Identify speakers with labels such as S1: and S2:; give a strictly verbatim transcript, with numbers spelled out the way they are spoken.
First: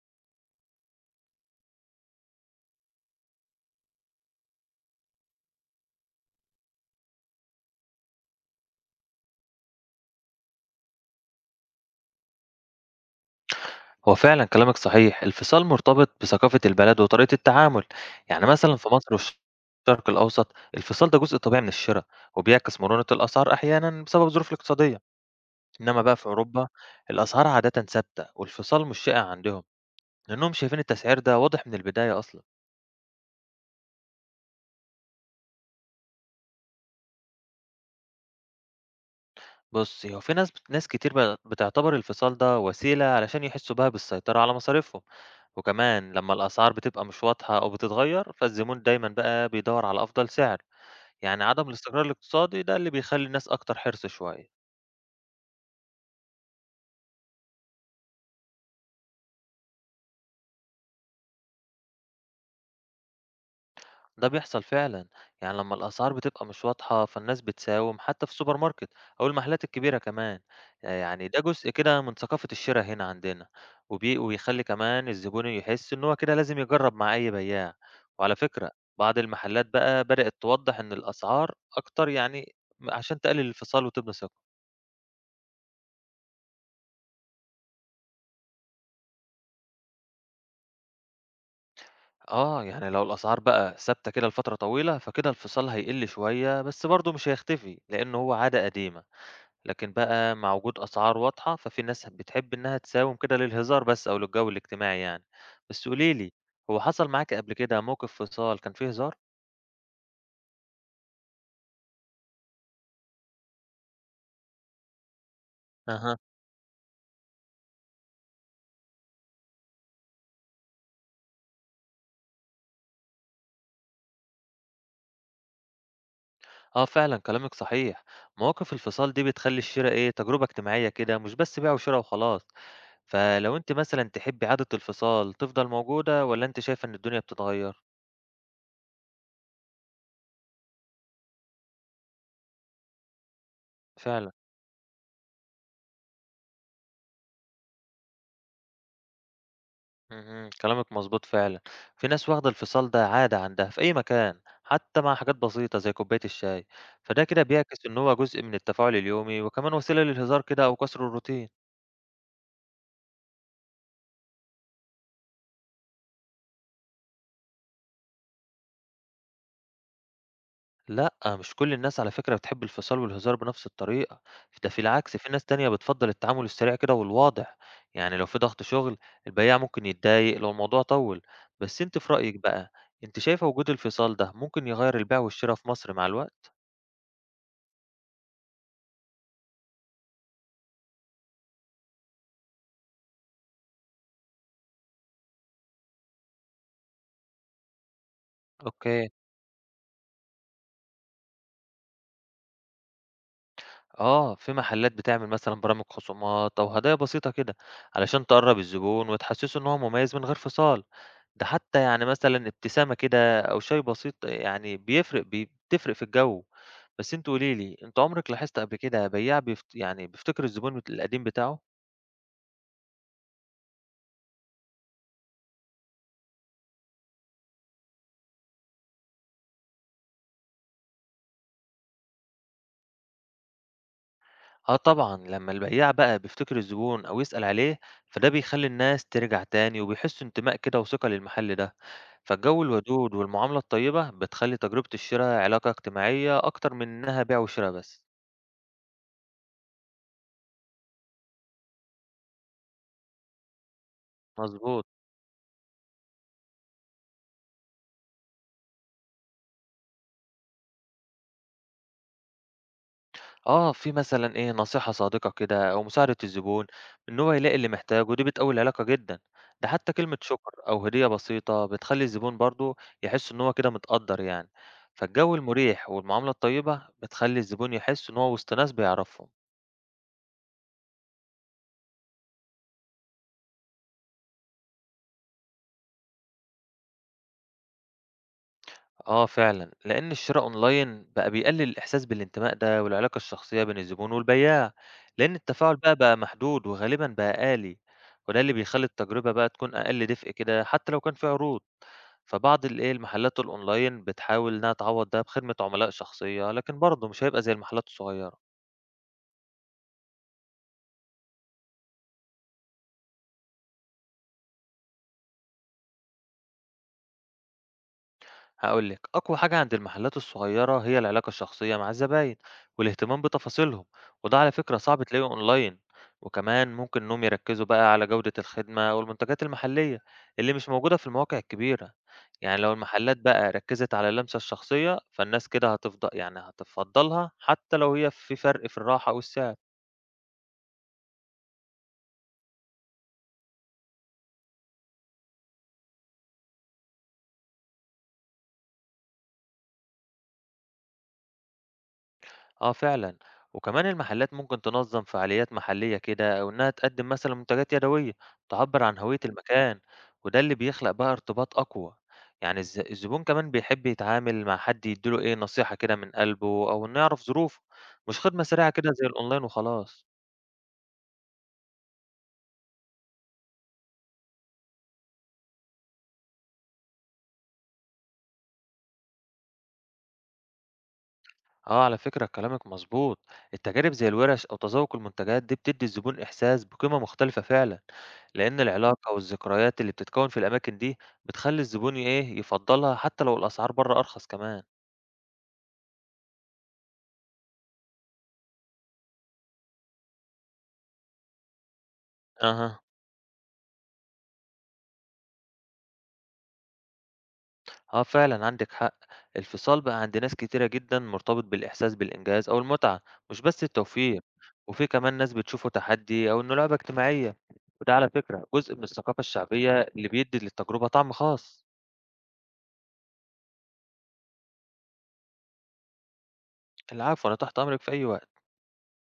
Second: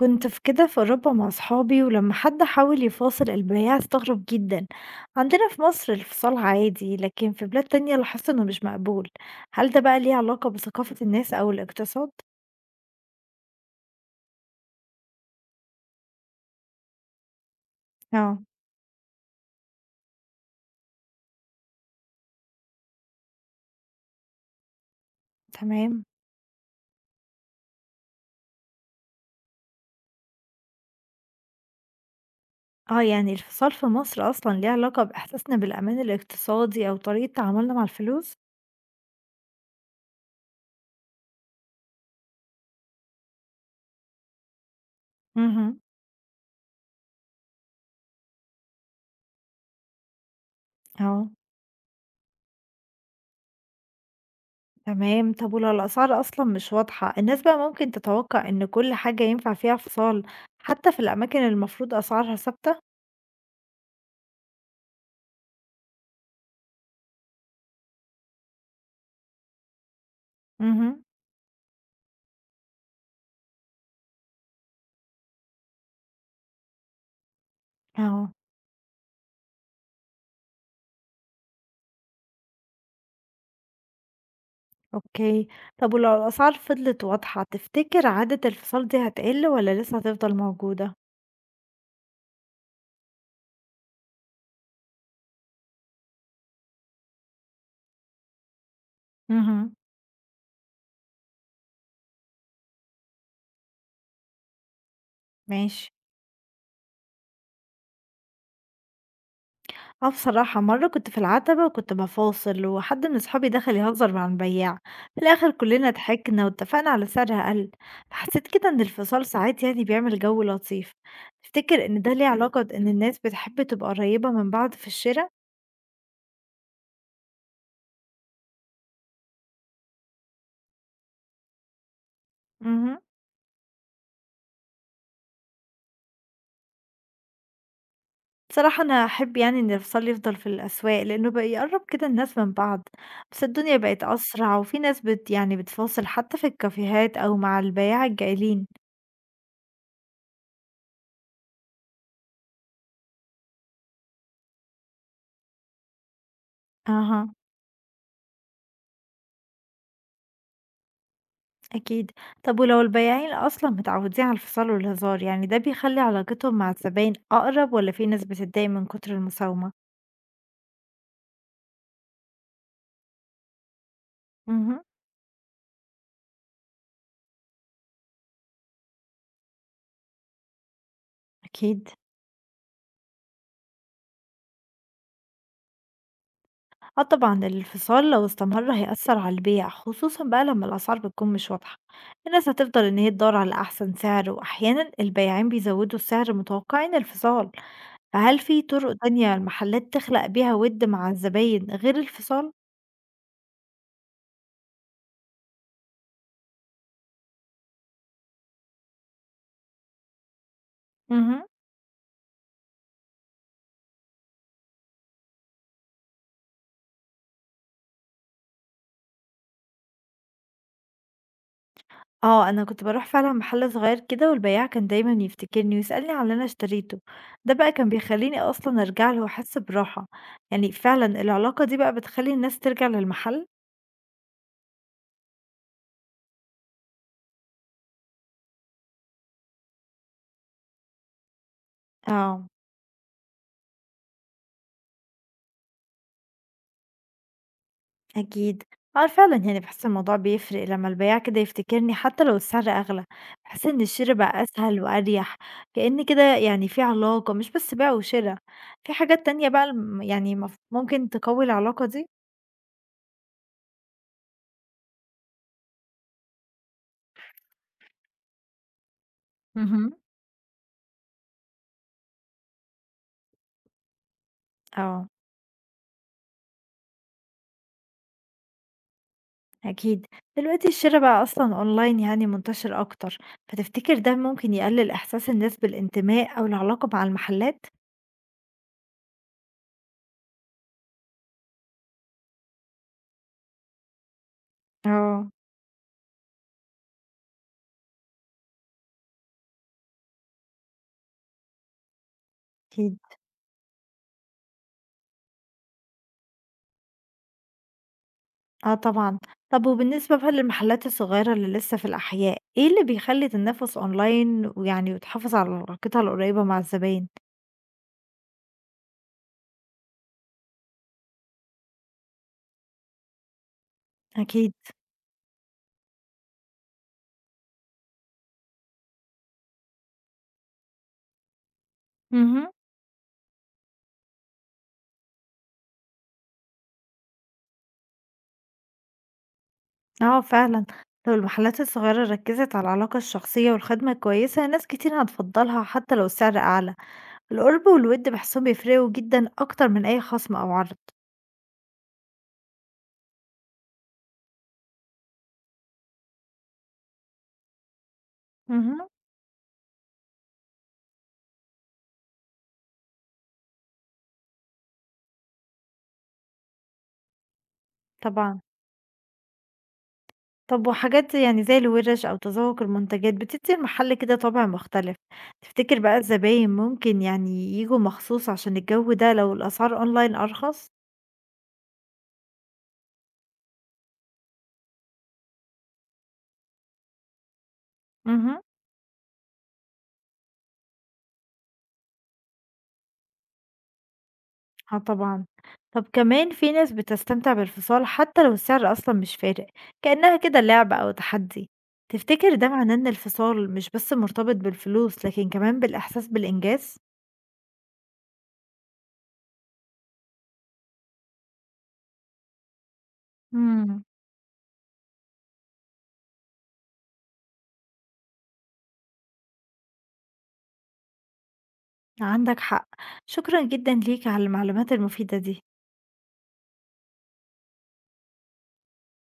S1: كنت في كده في أوروبا مع صحابي، ولما حد حاول يفاصل البياع استغرب جدا. عندنا في مصر الفصال عادي، لكن في بلاد تانية لاحظت إنه مش مقبول. هل ده بقى ليه علاقة بثقافة الناس أو الاقتصاد؟
S2: هو فعلا كلامك صحيح. الفصال مرتبط بثقافة البلد وطريقة التعامل.
S1: اه.
S2: يعني مثلا في مصر والشرق الأوسط، الفصال ده جزء طبيعي من الشراء وبيعكس مرونة الأسعار أحيانا بسبب الظروف الاقتصادية. إنما
S1: تمام.
S2: بقى في أوروبا الأسعار عادة ثابتة والفصال مش شائع عندهم، لأنهم شايفين التسعير ده واضح من البداية أصلا.
S1: اه، يعني الفصال في مصر أصلا ليه علاقة بإحساسنا بالأمان الاقتصادي أو طريقة تعاملنا مع الفلوس؟
S2: بص، هو في ناس ناس كتير بقت بتعتبر الفصال ده وسيلة علشان يحسوا بها بالسيطرة على مصاريفهم.
S1: امم.
S2: وكمان لما الأسعار بتبقى مش واضحة أو بتتغير، فالزبون دايما بقى بيدور على أفضل سعر.
S1: اه.
S2: يعني عدم الاستقرار الاقتصادي ده اللي بيخلّي الناس أكتر حرص شوية.
S1: تمام، طب ولو الأسعار أصلا مش واضحة الناس بقى ممكن تتوقع إن كل حاجة ينفع فيها فصال، حتى في الأماكن المفروض أسعارها ثابتة؟
S2: ده بيحصل فعلًا، يعني لمّا الأسعار بتبقى مش واضحة فالناس بتساوم حتى في السوبر ماركت أو المحلات الكبيرة كمان. آآ
S1: امم.
S2: يعني ده جزء كده من ثقافة الشرا هنا عندنا، وبي وبيخلّي كمان الزبون يحس إن هو كده لازم يجرّب مع أي بياع.
S1: آه.
S2: وعلى فكرة، بعض المحلات بقى بدأت توضّح إن الأسعار أكتر، يعني م عشان تقلل الانفصال وتبني ثقة.
S1: أوكي. طب ولو الأسعار فضلت واضحة، تفتكر عادة الفصال دي هتقِل والّا لسه هتفضل موجودة؟
S2: آه، يعني لو الأسعار بقى ثابتة كده لفترة طويلة فكده الانفصال هيقل شوية، بس برضه مش هيختفي لأنه هو عادة قديمة.
S1: اهم.
S2: لكن بقى مع وجود أسعار واضحة ففي ناس بتحب إنها تساوم كده للهزار بس أو للجو الاجتماعي يعني.
S1: ماشي.
S2: بس قوليلي، هو حصل معاك قبل كده موقف فصال كان فيه هزار؟
S1: آه بصراحة مرّة كنت في العتبة وكنت بافاصل وحد من صحابي دخل يهزر مع البياع، في الآخر كُلّنا
S2: أها.
S1: ضحكنا واتفقنا على سعر أقل. فحسيت كده إن الفصال ساعات يعني بيعمل جو لطيف. تفتكر إن ده ليه علاقة إن الناس بتحب تبقى قريّبة من بعض في الشِرا؟
S2: آه فعلا كلامك صحيح. مواقف الفصال دي بتخلي الشراء إيه، تجربة اجتماعية كده، مش بس بيع وشراء وخلاص.
S1: اهم.
S2: فلو أنت مثلا تحبي عادة الفصال تفضل موجودة ولا أنت شايفة إن الدنيا بتتغير؟
S1: بصراحة أنا أحب يعني إن الفصل يفضل في الأسواق، لأنه بقى يقرب كده الناس من بعض، بس الدنيا بقت
S2: فعلا.
S1: أسرع وفي ناس بت يعني بتفاصل حتى في الكافيهات أو مع البياع الجايلين.
S2: اهم، كلامِك مضبوط فعلًا. في ناس واخدة الفصال ده عادة عندها في أي مكان، حتى مع حاجات بسيطة زي كوباية الشاي. فده
S1: أها.
S2: كده بيعكس إن هو جزء من التفاعل اليومي وكمان وسيلة للهزار كده أو كسر الروتين.
S1: أكيد. طب ولو البياعين أصلا متعودين على الفصال والهزار يعني ده بيخلي علاقتهم مع الزباين أقرب، ولا في ناس بتتضايق من كتر المساومة؟
S2: لأ، مش كل الناس على فكرة بتحب الفصال والهزار بنفس الطريقة. ده في
S1: مهم.
S2: العكس في ناس تانية بتفضّل التعامل السريع كده والواضح. يعني لو في ضغط شغل، البياع ممكن يتضايق لو الموضوع طوّل. بس
S1: أكيد.
S2: أنتِ في رأيِك بقى، أنتِ شايفة وجود الفصال ده ممكن يغيّر البيع والشرا في مصر مع الوقت؟
S1: آه طبعًا، الانفصال لو استمر هيأثّر على البيع، خصوصًا بقى لمّا الأسعار بتكون مش واضحة. الناس هتفضل إن هي تدوّر على أحسن سعر، وأحيانًا البياعين بيزوّدوا السعر متوقعين انفصال. فهل في طرق
S2: أوكي.
S1: تانية المحلات تخلق بيها وِد مع الزباين غير الفصال؟
S2: آه، في محلات بتعمل مثلًا برامج خصومات أو هدايا بسيطة كده، علشان تقرّب الزبون وتحسسه إن هو مميز من غير فصال.
S1: اهم.
S2: ده حتى يعني مثلًا ابتسامة كده أو شاي بسيط، يعني بيفرق ب بتفرق في الجو. بس أنتِ قولي لي، أنتِ عمرِك لاحظتِ قبل كده بياع بيفت يعني بيفتكر الزبون القديم بتاعه؟
S1: آه، أنا كنت باروح فعلًا محل صغير كده والبياع كان دايمًا يفتكرني ويسألني على اللي أنا اشتريته، ده بقى كان بيخلّيني أصلًا أرجع له وأحس براحة. يعني فعلًا العلاقة دي بقى بتخلّي الناس ترجع للمحل؟
S2: آه طبعًا، لمّا البياع بقى بيفتكر الزبون أو يسأل عليه، فده بيخلّي الناس ترجع تاني وبيحسّوا انتماء كده وثقة للمحل ده.
S1: آه.
S2: فالجو الودود والمعاملة الطيبة بتخلّي تجربة الشرا علاقة اجتماعية أكتر من إنها بيع وشرا بس.
S1: أكيد. آه فعلا يعني بحس الموضوع بيفرق لما البياع كده يفتكرني حتى لو السعر أغلى، بحس إن الشراء بقى أسهل
S2: مضبوط.
S1: وأريح. كأن كده يعني في علاقة مش بس بيع وشراء، في حاجات تانية بقى الم- يعني مف- ممكن تقوي العلاقة دي.
S2: آه، في مثلًا إيه، نصيحة صادقة كده أو مساعدة الزبون إن هو يلاقي اللي محتاجه، ودي بتقوي العلاقة جدًا. ده حتى
S1: مهم.
S2: كلمة شكر أو هدية بسيطة بتخلّي الزبون برضه يحس إن هو كده متقدّر يعني.
S1: اه.
S2: فالجو المريح والمعاملة الطيبة بتخلّي الزبون يحس إن هو وسط ناس بيعرفهم.
S1: أكيد. دلوقتي الشراء بقى أصلا أونلاين يعني منتشر أكتر، فتفتكر ده ممكن يقلل إحساس الناس بالانتماء أو العلاقة مع المحلات؟
S2: آه فعلًا، لإن الشراء أونلاين بقى بيقلل الإحساس بالانتماء ده والعلاقة الشخصية بين الزبون والبياع.
S1: اه.
S2: لإن التفاعل بقى بقى محدود وغالبًا بقى آلي، وده اللي بيخلّي التجربة بقى تكون أقل دفء كده حتى لو كان في عروض. فبعض الإيه،
S1: أكيد.
S2: المحلات الأونلاين بتحاول إنها تعوّض ده بخدمة عملاء شخصية، لكن برضه مش هيبقى زي المحلات الصغيرة.
S1: آه طبعًا. طب وبالنسبة بقى للمحلات الصغيرة اللي لسه في الأحياء، إيه اللي بيخلّي تنافس أونلاين ويعني وتحافظ على علاقتها القريبة مع الزباين؟
S2: هاقول لِك، أقوى حاجة عند المحلات الصغيرة هي العلاقة الشخصية مع الزباين والاهتمام بتفاصيلهم. وده على
S1: أكيد.
S2: فكرة صعب تلاقيه أونلاين. وكمان ممكن إنهم يركّزوا بقى على جودة الخدمة والمنتجات المحلية اللي مش موجودة في المواقع الكبيرة.
S1: اهم.
S2: يعني لو المحلات بقى ركّزت على اللمسة الشخصية، فالناس كده هتفض يعني هتفضّلها حتى لو هي في فرق في الراحة والسعر.
S1: آه فعلًا. لو المحلات الصغيرة ركّزت على العلاقة الشخصية والخدمة الكويسة، ناس كتير هتفضّلها حتى لو السعر أعلى. القُرب والوِد باحسّهم بيفرقوا جدًا أكتر من أي خصم أو عرض.
S2: آه فعلًا، وكمان المحلات ممكن تنظم فعاليات محلية كده أو إنها تقدم مثلًا منتجات يدوية تعبّر
S1: اهم.
S2: عن هوية المكان. وده اللي بيخلق بقى ارتباط أقوى. يعني الز الزبون كمان بيحب يتعامل مع حد يدّي له إيه نصيحة كده من قلبه أو إنه يعرف ظروفه، مش
S1: طبعًا.
S2: خدمة سريعة كده زي الأونلاين وخلاص.
S1: طب وحاجات يعني زي الورش أو تذوق المنتجات بتدي المحل كده طابع مختلف، تفتكر بقى الزباين ممكن يعني ييجوا مخصوص عشان الجو ده لو الأسعار أونلاين أرخص؟
S2: آه على فكرة كلامك مظبوط. التجارب زي الورش أو تذوق المنتجات دي بتدي الزبون إحساس بقيمة مختلفة فعلا،
S1: مهم.
S2: لأن العلاقة والذكريات اللي بتتكون في الأماكن دي بتخلي الزبون إيه يفضلها حتى لو الأسعار بره أرخص كمان.
S1: اه طبعا. طب كمان في ناس بتستمتع بالفصال حتى لو السعر أصلا مش فارق، كأنها كده لعبة أو تحدي. تفتكر ده معناه
S2: أها.
S1: إن الفصال مش بس مرتبط بالفلوس لكن كمان بالإحساس بالإنجاز؟
S2: آه فعلا عندك حق. الفصال بقى عند ناس كتيرة جدا مرتبط بالإحساس بالإنجاز أو المتعة، مش بس
S1: مم.
S2: التوفير. وفي كمان ناس بتشوفه تحدي أو إنه لعبة اجتماعية، وده على فكرة جزء من الثقافة الشعبية اللي بيدي للتجربة طعم خاص.
S1: عندك حق. شكرا جدا ليك على المعلومات المفيدة دي.
S2: العفو، أنا تحت أمرك في أي وقت.